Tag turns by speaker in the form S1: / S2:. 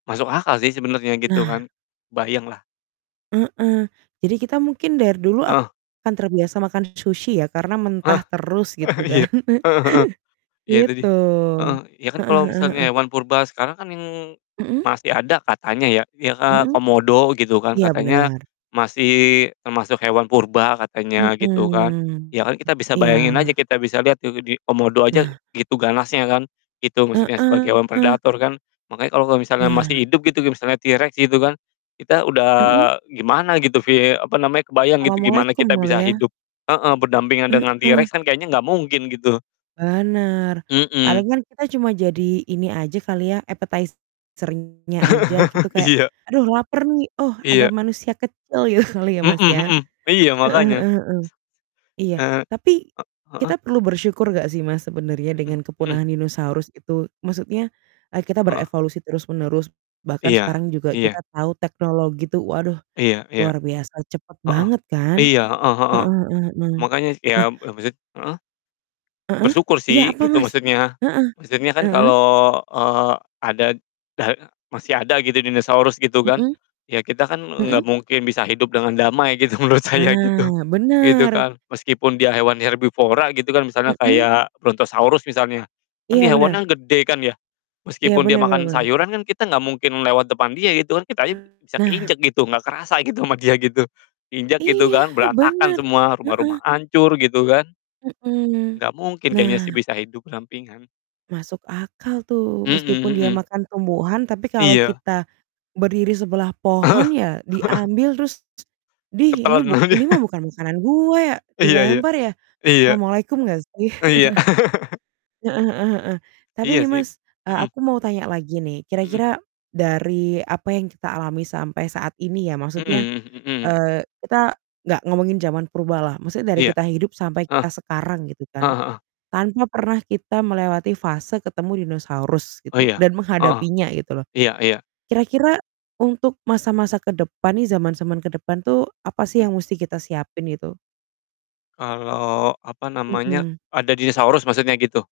S1: Masuk akal sih sebenernya gitu
S2: Nah.
S1: kan, bayang lah.
S2: Heeh, jadi kita mungkin dari dulu
S1: Heeh.
S2: akan terbiasa makan sushi ya, karena
S1: Eh,
S2: mentah terus,
S1: eh,
S2: gitu kan.
S1: iya, heeh heeh. Ya tadi
S2: Gitu.
S1: heeh, ya kan
S2: Heeh
S1: kalo
S2: heeh
S1: misalnya
S2: heeh.
S1: hewan purba sekarang kan, yang
S2: Mhm.
S1: masih ada katanya ya, ya, eee,
S2: Mhm?
S1: komodo gitu kan,
S2: Iya,
S1: katanya
S2: benar.
S1: masih termasuk hewan purba, katanya gitu kan.
S2: Mmm.
S1: Ya kan kita bisa
S2: Iya.
S1: bayangin aja, kita bisa liat tuh di komodo aja,
S2: Nah.
S1: gitu ganasnya kan, gitu, maksudnya sebagai hewan
S2: Heeh.
S1: predator kan. Makanya kalo kalo misalnya masih
S2: Nah.
S1: hidup gitu, kayak misalnya T. rex gitu kan, kita udah
S2: Mhm.
S1: gimana gitu, vie apa namanya, kebayang gitu, gimana
S2: Assalamualaikum,
S1: kita bisa
S2: Mulia.
S1: hidup heeh, berdampingan dengan T.
S2: Heeh.
S1: rex kan, kayaknya nggak mungkin gitu.
S2: Benar.
S1: Mhm.
S2: Paling kan kita cuma jadi ini aja kali ya, appetizer-nya aja gitu kayak,
S1: Iya.
S2: "Aduh laper nih, oh, ada
S1: Iya.
S2: manusia kecil," gitu kali ya,
S1: Mhm
S2: Mas, ya.
S1: mhm, iya,
S2: Heeh
S1: makanya.
S2: heeh heeh. Iya,
S1: Eee, e
S2: tapi
S1: heeh?
S2: kita perlu bersyukur nggak sih, Mas, sebenarnya
S1: Mhm
S2: dengan
S1: mhm.
S2: kepunahan dinosaurus itu, maksudnya e kita
S1: Heeh.
S2: berevolusi terus menerus. Bahkan
S1: Iya
S2: sekarang juga kita
S1: iya.
S2: tahu teknologi tuh, waduh,
S1: Iya iya.
S2: luar biasa cepat
S1: Heeh.
S2: banget kan?
S1: Iya, heeh heeh.
S2: Heeh heeh heeh.
S1: Makanya, iya,
S2: Nah
S1: lebih sit heeh?
S2: Heeh?
S1: Bersyukur
S2: Iya,
S1: sih,
S2: apa
S1: gitu
S2: Mas?
S1: maksudnya.
S2: Heeh.
S1: Maksudnya kan kalo,
S2: Heeh.
S1: eee, ada, da masih ada gitu dinosaurus, gitu kan.
S2: Mhm.
S1: Ya kita kan, nggak
S2: Mhm.
S1: mungkin bisa hidup dengan damai gitu, menurut saya gitu,
S2: Nah,
S1: gitu
S2: benar.
S1: kan. Meskipun dia hewan herbivora gitu kan, misalnya
S2: Mhm.
S1: kayak Brontosaurus misalnya, kan
S2: Iya,
S1: dia
S2: benar.
S1: hewannya gede kan ya,
S2: Iya,
S1: meskipun dia
S2: benar benar
S1: makan
S2: benar.
S1: sayuran kan kita nggak mungkin lewat depan dia, gitu kan. Kita aja bisa
S2: Nah.
S1: keinjek gitu, nggak kerasa gitu sama dia gitu, diinjak gitu
S2: Iya,
S1: kan, berantakan
S2: bener.
S1: semua, rumah-rumah
S2: Heeh.
S1: hancur, gitu kan.
S2: Mhm.
S1: Nggak mungkin kayaknya sih
S2: Nah.
S1: bisa hidup berdampingan.
S2: Masuk akal tuh,
S1: Mhm
S2: meskipun dia
S1: mhm.
S2: makan tumbuhan, tapi kalau
S1: Iya.
S2: kita, berdiri sebelah
S1: Heeh.
S2: pohon ya, diambil terus, "Dih ini
S1: Ketelen
S2: buk
S1: aja.
S2: ini mah bukan makanan gue ya?"
S1: Iya iya.
S2: Dilempar ya
S1: Iya.
S2: assalamualaikum nggak sih?
S1: Iya.
S2: Heeh heeh heeh. Tapi
S1: Iya
S2: nih,
S1: sih,
S2: Mas, e
S1: mhm.
S2: aku mau tanya lagi nih,
S1: Mhm.
S2: kira-kira dari apa yang kita alami sampai saat ini ya, maksudnya,
S1: Mhm mhm.
S2: eee, kita nggak ngomongin zaman purba lah, maksudnya dari
S1: Iya.
S2: kita hidup sampai
S1: Heeh.
S2: kita sekarang, gitu kan.
S1: Heeh heeh.
S2: Tanpa pernah kita melewati fase ketemu dinosaurus, gitu,
S1: Iya,
S2: dan
S1: heeh.
S2: menghadapinya, gitu loh.
S1: Iya iya.
S2: Kira-kira untuk masa-masa ke depan nih, zaman-zaman ke depan tuh, apa sih
S1: Mmm.
S2: yang musti kita siapin itu?
S1: Kalo, apa namanya,
S2: Mhm.
S1: ada dinosaurus, maksudnya gitu?